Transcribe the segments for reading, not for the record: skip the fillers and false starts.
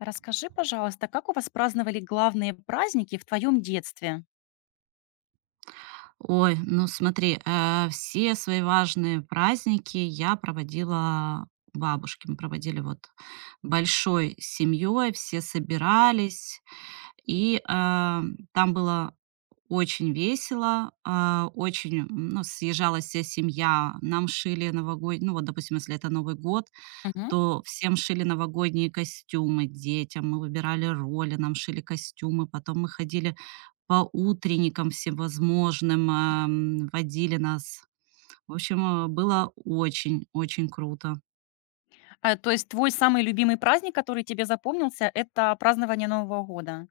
Расскажи, пожалуйста, как у вас праздновали главные праздники в твоем детстве? Ой, ну смотри, все свои важные праздники я проводила у бабушки. Мы проводили вот большой семьей, все собирались, и, там было очень весело, очень, ну, съезжалась вся семья. Нам шили новогод ну, вот, допустим, если это Новый год, Мгм. то всем шили новогодние костюмы, детям. Мы выбирали роли, нам шили костюмы. Потом мы ходили по утренникам всевозможным, водили нас. В общем, было очень-очень круто. То есть твой самый любимый праздник, который тебе запомнился, это празднование Нового года?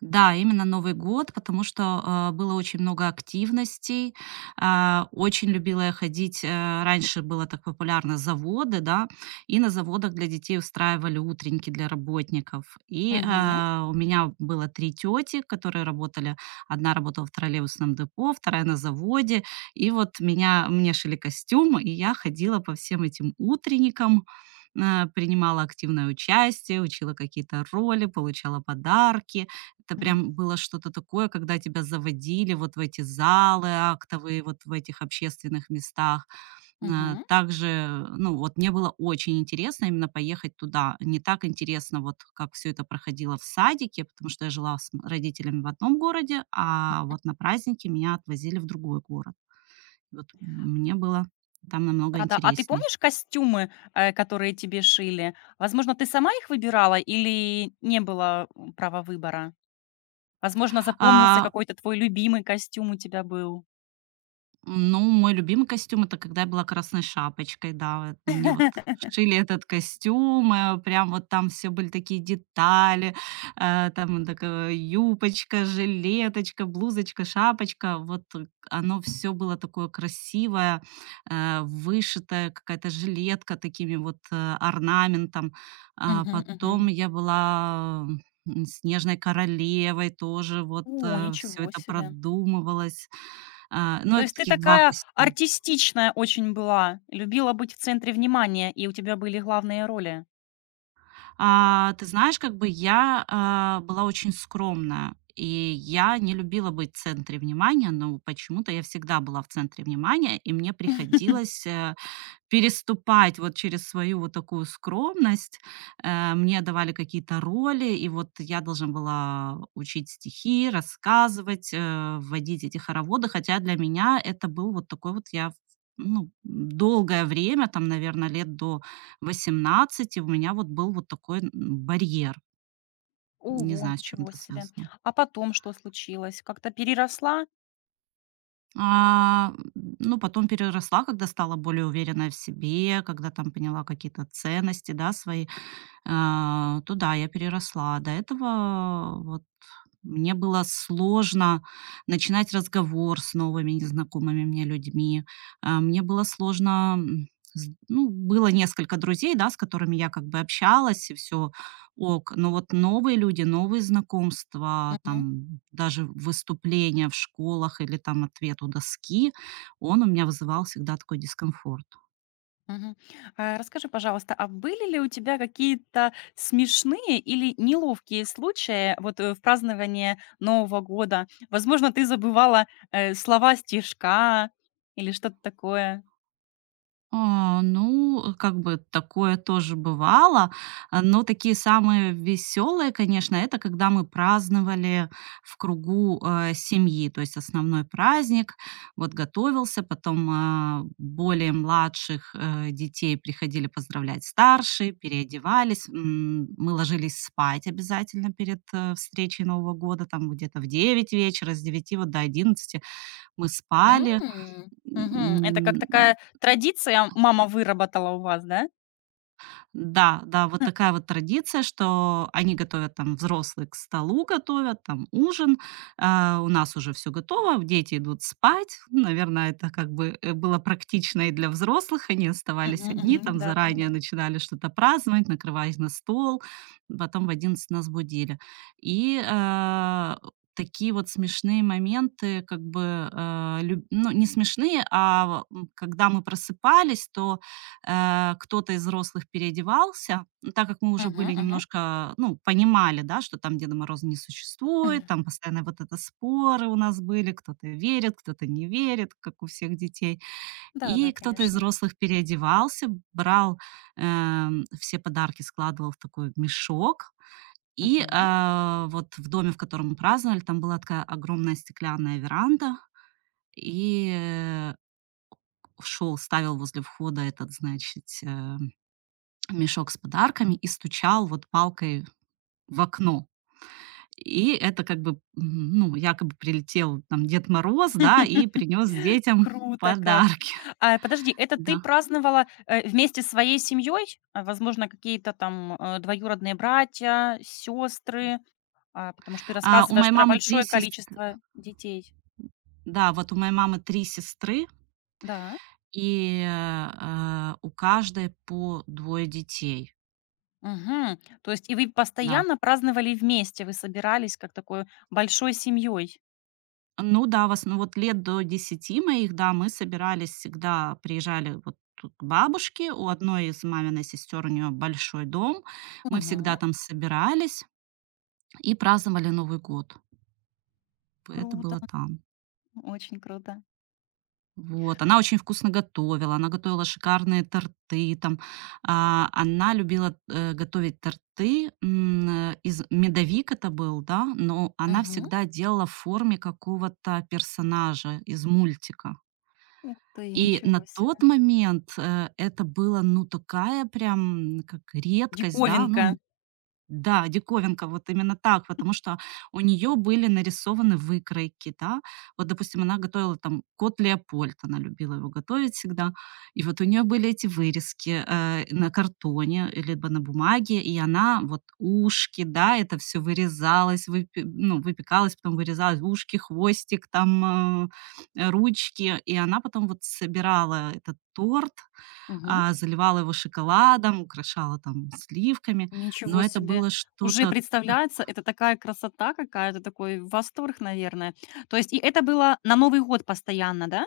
Да, именно Новый год, потому что, было очень много активностей. Очень любила я ходить, раньше было так популярно заводы, да, и на заводах для детей устраивали утренники для работников. Мгм. У меня было 3 тети, которые работали. Одна работала в троллейбусном депо, вторая на заводе. И вот меня мне шили костюм, и я ходила по всем этим утренникам, принимала активное участие, учила какие-то роли, получала подарки. Это М. прям было что-то такое, когда тебя заводили вот в эти залы актовые, вот в этих общественных местах. На Мгм. Также, ну, вот мне было очень интересно именно поехать туда. Не так интересно, вот как все это проходило в садике, потому что я жила с родителями в одном городе, а вот на праздники меня отвозили в другой город. Вот мне было там намного Да-да. Ты интереснее. помнишь костюмы, которые тебе шили? Возможно, ты сама их выбирала или не было, права выбора? Возможно, запомнился А какой-то твой любимый костюм у тебя был. Ну, мой любимый костюм — это когда я была "Красной шапочкой", да, вот мне вот шили этот костюм, прям вот там все были такие детали, там такая юбочка, жилеточка, блузочка, шапочка. Вот оно все было такое красивое, вышитое, какая-то жилетка такими вот, орнаментом. А Мгм, мгм. потом я была, "Снежной королевой", тоже вот, О, все ничего это себе! продумывалось. Ну, То это есть ты таких 2 такая костюма. артистичная очень была, любила быть в центре внимания, и у тебя были главные роли. Ты знаешь, как бы я, была очень скромная, и я не любила быть в центре внимания, но почему-то я всегда была в центре внимания, и мне приходилось, переступать вот через свою вот такую скромность. Мне давали какие-то роли, и вот я должна была учить стихи, рассказывать, вводить эти хороводы. Хотя для меня это был вот такой вот я ну, долгое время, там, наверное, лет до 18 у меня вот был вот такой н барьер. Не Ого, знаю, с чем ничего это себе. связано. А потом что случилось? Как-то переросла? Ну, потом переросла, когда стала более уверенная в себе, когда там поняла какие-то ценности, да, свои. То да, я переросла. До этого вот мне было сложно начинать разговор с новыми незнакомыми мне людьми. Мне было сложно, м, с ну, было несколько друзей, да, с которыми я как бы общалась, и все ок. Но вот новые люди, новые знакомства, Мгм, там даже выступления в школах или там ответ у доски, он у меня вызывал всегда такой дискомфорт. мгм. Расскажи, пожалуйста, а были ли у тебя какие-то смешные или неловкие случаи вот, в праздновании Нового года? Возможно, ты забывала, слова стишка или что-то такое? Ну, как бы такое тоже бывало, но такие самые веселые, конечно, это когда мы праздновали в кругу, семьи. То есть основной праздник вот готовился, потом, более младших, детей приходили поздравлять старшие, переодевались, мы ложились спать обязательно перед, встречей Нового года, там где-то в 9 вечера, с 9 вот до 11 мы М. спали. Мгм. Это как М, такая традиция мама выработала у вас, да? Да, да, вот такая вот традиция, что они готовят там, взрослые к столу готовят, там ужин, у нас уже все готово, дети идут спать. Наверное, это как бы, было практично и для взрослых. Они оставались Мгм, одни, там мгм. Да, заранее понимаю. начинали что-то праздновать, накрывать на стол, потом в 11 нас будили. И, а, Такие вот смешные моменты, как бы, а, лю ну, не смешные, когда мы просыпались, то кто-то из взрослых переодевался, ну, так как мы уже Мгм, были мгм. немножко, ну, понимали, да, что там Деда Мороза не существует, там постоянно вот это споры у нас были, кто-то верит, кто-то не верит, как у всех детей. Да, И да, кто-то из конечно. взрослых переодевался, брал все подарки, складывал в такой мешок, и Мгм. Вот в доме, в котором мы праздновали, там была такая огромная стеклянная веранда, и шел, ставил возле входа этот, значит, мешок с подарками и стучал вот палкой в окно. И это как бы, ну, якобы прилетел там Дед Мороз, да, и принес детям Круто как. подарки. Подожди, это ты Да. праздновала, вместе с своей семьей? А, возможно, какие-то там, двоюродные братья, сестры? А, потому что ты А, у рассказываешь моей про мамы 3 большое сес количество детей. Да, вот у моей мамы 3 сестры, Да. и, у каждой по двое детей. Мгм. То есть и вы Да. постоянно праздновали вместе, вы собирались как такой большой семьей? Ну да, в основ вот лет до 10 моих, да, мы собирались всегда, приезжали вот тут к бабушке. У одной из маминой сестер у нее большой дом. Мы Мгм. всегда там собирались и праздновали Новый год. Это Круто, было там. очень круто. Вот. Она очень вкусно готовила. Она готовила шикарные торты там. Она любила, готовить торты, из медовик это был, да, но она Мгм. всегда делала в форме какого-то персонажа из мультика. Ух ты, И на ничего себе. тот момент, это было, ну, такая прям, как редкость, да. Диковинка. Ну, да, диковинка, вот именно так, потому что у нее были нарисованы выкройки, да. Вот, допустим, она готовила там кот Леопольд, она любила его готовить всегда. И вот у нее были эти вырезки, на картоне, либо на бумаге, и она вот ушки, да, это все вырезалось, выпе ну, выпекалось, потом вырезалось, ушки, хвостик, там, ручки. И она потом вот собирала этот торт, Мгм. Заливала его шоколадом, украшала там сливками. Но Ничего это себе. было Уже что-то так. представляется, это такая красота какая-то, такой восторг, наверное. То есть и это было на Новый год постоянно, да?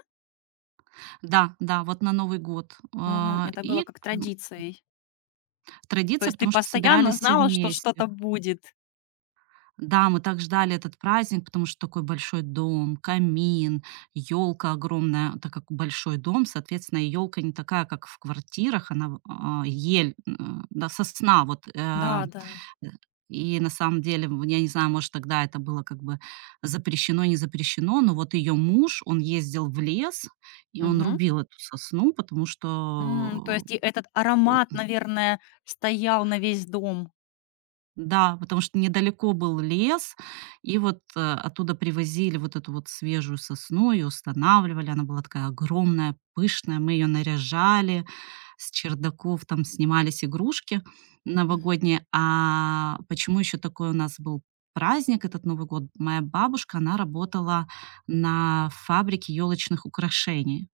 Да, да, вот на Новый год. Мгм. Это было как м, традицией. То Традиция, есть ты потому что постоянно собирались все знала, что вместе. что-то будет. Да, мы так ждали этот праздник, потому что такой большой дом, камин, елка огромная. Так как большой дом, соответственно, елка не такая, как в квартирах, она ель, да, сосна. Вот, да. Да, да. И на самом деле, я не знаю, может, тогда это было как бы запрещено, не запрещено, но вот ее муж, он ездил в лес, и он Мгм. рубил эту сосну, потому М, то что есть и этот аромат, наверное, стоял на весь дом. да, потому что недалеко был лес, и вот, оттуда привозили вот эту вот свежую сосну, ее устанавливали. Она была такая огромная, пышная. Мы ее наряжали, с чердаков там снимались игрушки новогодние. А почему еще такой у нас был праздник, этот Новый год? Моя бабушка, она работала на фабрике елочных украшений.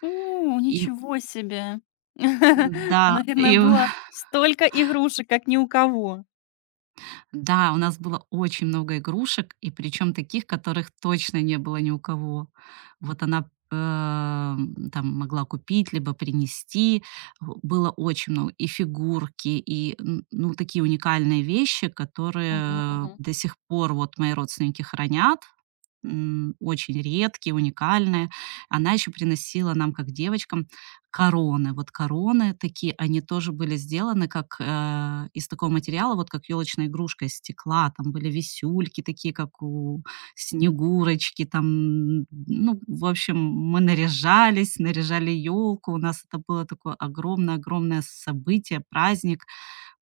О, И ничего себе! Ну, да, наверное, и было столько игрушек, как ни у кого. да, у нас было очень много игрушек, и причем таких, которых точно не было ни у кого. Вот она, там могла купить либо принести. Было очень много и фигурки, и ну, такие уникальные вещи, Мгм, которые мгм. до сих пор вот мои родственники хранят, очень редкие, уникальные. Она еще приносила нам, как девочкам, короны. Вот короны такие, они тоже были сделаны как из такого материала, вот как елочная игрушка из стекла. Там были висюльки такие, как у снегурочки. Там, ну, в общем, мы наряжались, наряжали елку. У нас это было такое огромное-огромное событие, праздник.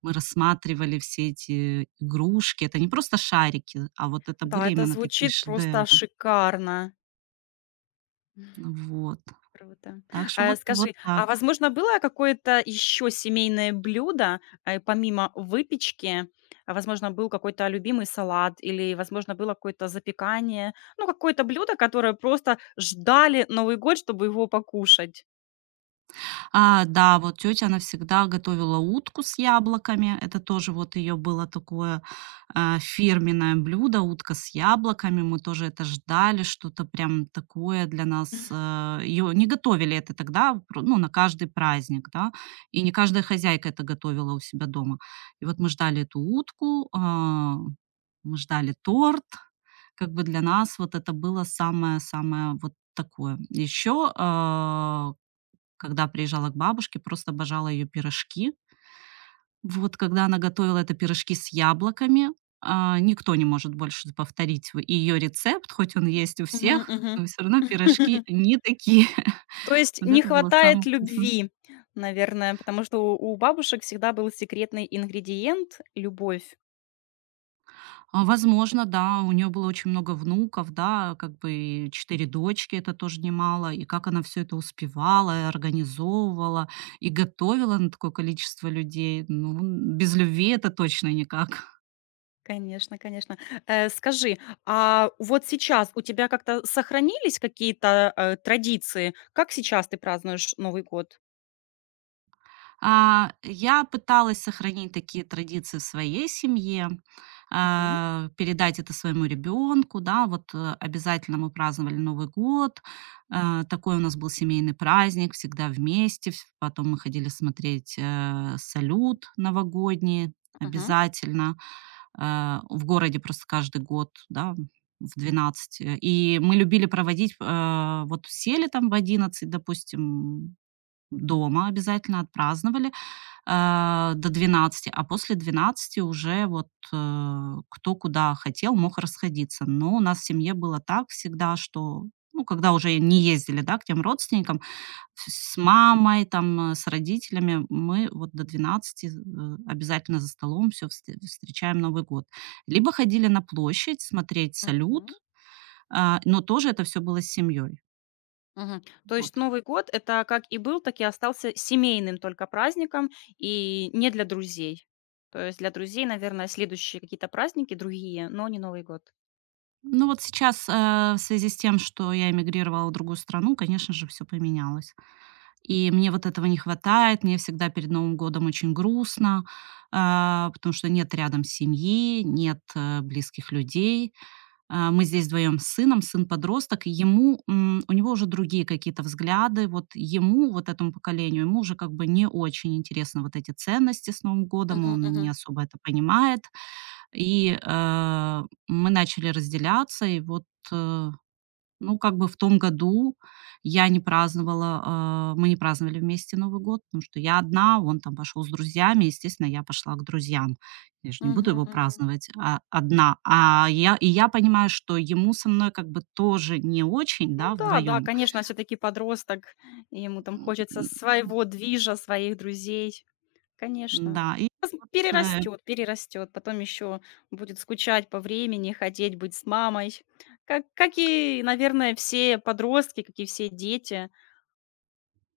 Мы рассматривали все эти игрушки. Это не просто шарики, а вот это были Да, это именно такие звучит просто шедевры. шикарно. Вот. Круто. Так что А, вот вот скажи, так. а возможно, было какое-то еще семейное блюдо, помимо выпечки? А, возможно, был какой-то любимый салат или, возможно, было какое-то запекание? Ну, какое-то блюдо, которое просто ждали Новый год, чтобы его покушать. Да, вот тётя, она всегда готовила утку с яблоками. Это тоже вот её было такое, фирменное блюдо — утка с яблоками. Мы тоже это ждали, что-то прям такое для нас. Её не готовили это тогда, пр ну, на каждый праздник, да, и не каждая хозяйка это готовила у себя дома. И вот мы ждали эту утку, мы ждали торт. Как бы для нас вот это было самое-самое вот такое. Ещё, когда приезжала к бабушке, просто обожала ее пирожки. Вот когда она готовила это пирожки с яблоками, никто не может больше повторить в ее рецепт, хоть он есть у Мгм, всех, мгм. но все равно пирожки не такие. То есть Вот не это было самое хватает вкусное. любви, наверное, потому что у бабушек всегда был секретный ингредиент - любовь. Возможно, да, у нее было очень много внуков, да, как бы и 4 дочки, это тоже немало. И как она все это успевала, и организовывала, и готовила на такое количество людей. Ну, без любви это точно никак. Конечно, конечно. Э, скажи, а вот сейчас у тебя как-то сохранились какие-то, традиции? Как сейчас ты празднуешь Новый год? Я пыталась сохранить такие традиции в своей семье, Мгм, передать это своему ребенку, да. Вот, обязательно мы праздновали Новый год. Такой у нас был семейный праздник, всегда вместе. Вс Потом мы ходили смотреть, салют новогодний мгм, обязательно, в городе просто каждый год, да, в 12. И мы любили проводить, вот сели там в 11, допустим, дома обязательно, отпраздновали, до 12, а после 12 уже вот, кто куда хотел, мог расходиться. Но у нас в семье было так всегда, что, ну, когда уже не ездили, да, к тем родственникам, с мамой, там, с родителями, мы вот до 12 обязательно за столом все встречаем Новый год. Либо ходили на площадь смотреть мгм, салют, но тоже это все было с семьей. мгм. То Вот. есть Новый год - это как и был, так и остался семейным только праздником и не для друзей. То есть для друзей, наверное, следующие какие-то праздники другие, но не Новый год. Ну, вот сейчас, в связи с тем, что я эмигрировала в другую страну, конечно же, все поменялось. И мне вот этого не хватает. Мне всегда перед Новым годом очень грустно, потому что нет рядом семьи, нет близких людей. Мы здесь вдвоем с сыном, сын подросток, и у него уже другие какие-то взгляды. Вот ему, вот этому поколению, ему уже как бы не очень интересны вот эти ценности с Новым годом, Мгм, он не мгм, особо это понимает. И э, мы начали разделяться, и вот э, ну, как бы в том году я не праздновала, а, мы не праздновали вместе Новый год, потому что я одна, он там пошел с друзьями, естественно, я пошла к друзьям. Я же не буду мгм, его мгм. праздновать, одна. И я понимаю, что ему со мной как бы тоже не очень, Ну да, да, да, вдвоем. конечно, все таки подросток, и ему там М, хочется своего движа, своих друзей. Конечно. Да, и Пос вот, Перерастет, перерастет, потом еще будет скучать по времени, хотеть быть с мамой. Как и, наверное, все подростки, как и все дети.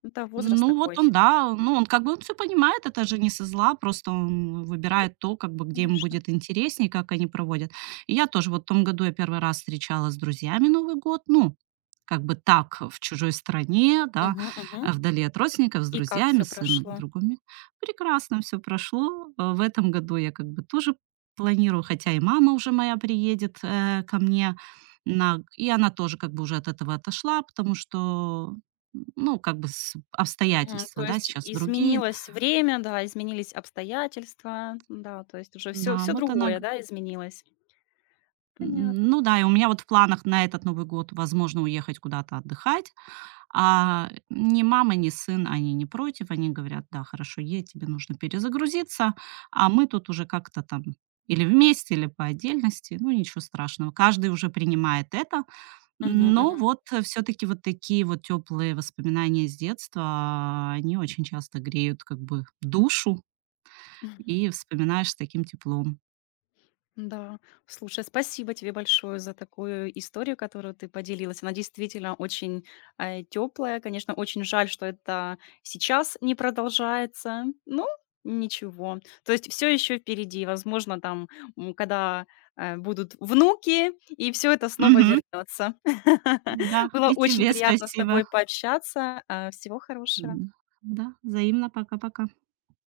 Это возраст вот он, такой, да, ну, он как бы он все понимает, это же не со зла, просто он выбирает то, как бы, где ему конечно. будет интереснее, как они проводят. И я тоже, вот в том году я первый раз встречала с друзьями Новый год, ну, как бы так, в чужой стране, да, Мгм, мгм. Вдали от родственников, с И как друзьями, все с сыном, прошло. другими. Прекрасно все прошло. В этом году я как бы тоже планирую, хотя и мама уже моя приедет, ко мне на и она тоже как бы уже от этого отошла, потому что ну, как бы с М, обстоятельства, то да, есть сейчас другие. изменилось время, да, изменились обстоятельства, да, то есть уже все Да, все вот она другое, да, изменилось. Понятно. ну да, и у меня вот в планах на этот Новый год, возможно, уехать куда-то отдыхать. А ни мама, ни сын, они не против. Они говорят: "Да, хорошо, едь, тебе нужно перезагрузиться". А мы тут уже как-то там или вместе, или по отдельности, ну, ничего страшного. Каждый уже принимает это. Мгм, Но мгм. вот все таки вот такие вот теплые воспоминания с детства, они очень часто греют как бы душу. И вспоминаешь с таким теплом. Да, слушай, спасибо тебе большое за такую историю, которую ты поделилась. Она действительно очень теплая. Конечно, очень жаль, что это сейчас не продолжается. Ну, ничего. То есть все еще впереди. Возможно, там, когда будут внуки, и все это снова Мгм. вернется. Да, Было и очень тебе приятно с спасибо. тобой пообщаться. Всего хорошего. М, да, взаимно. Пока-пока.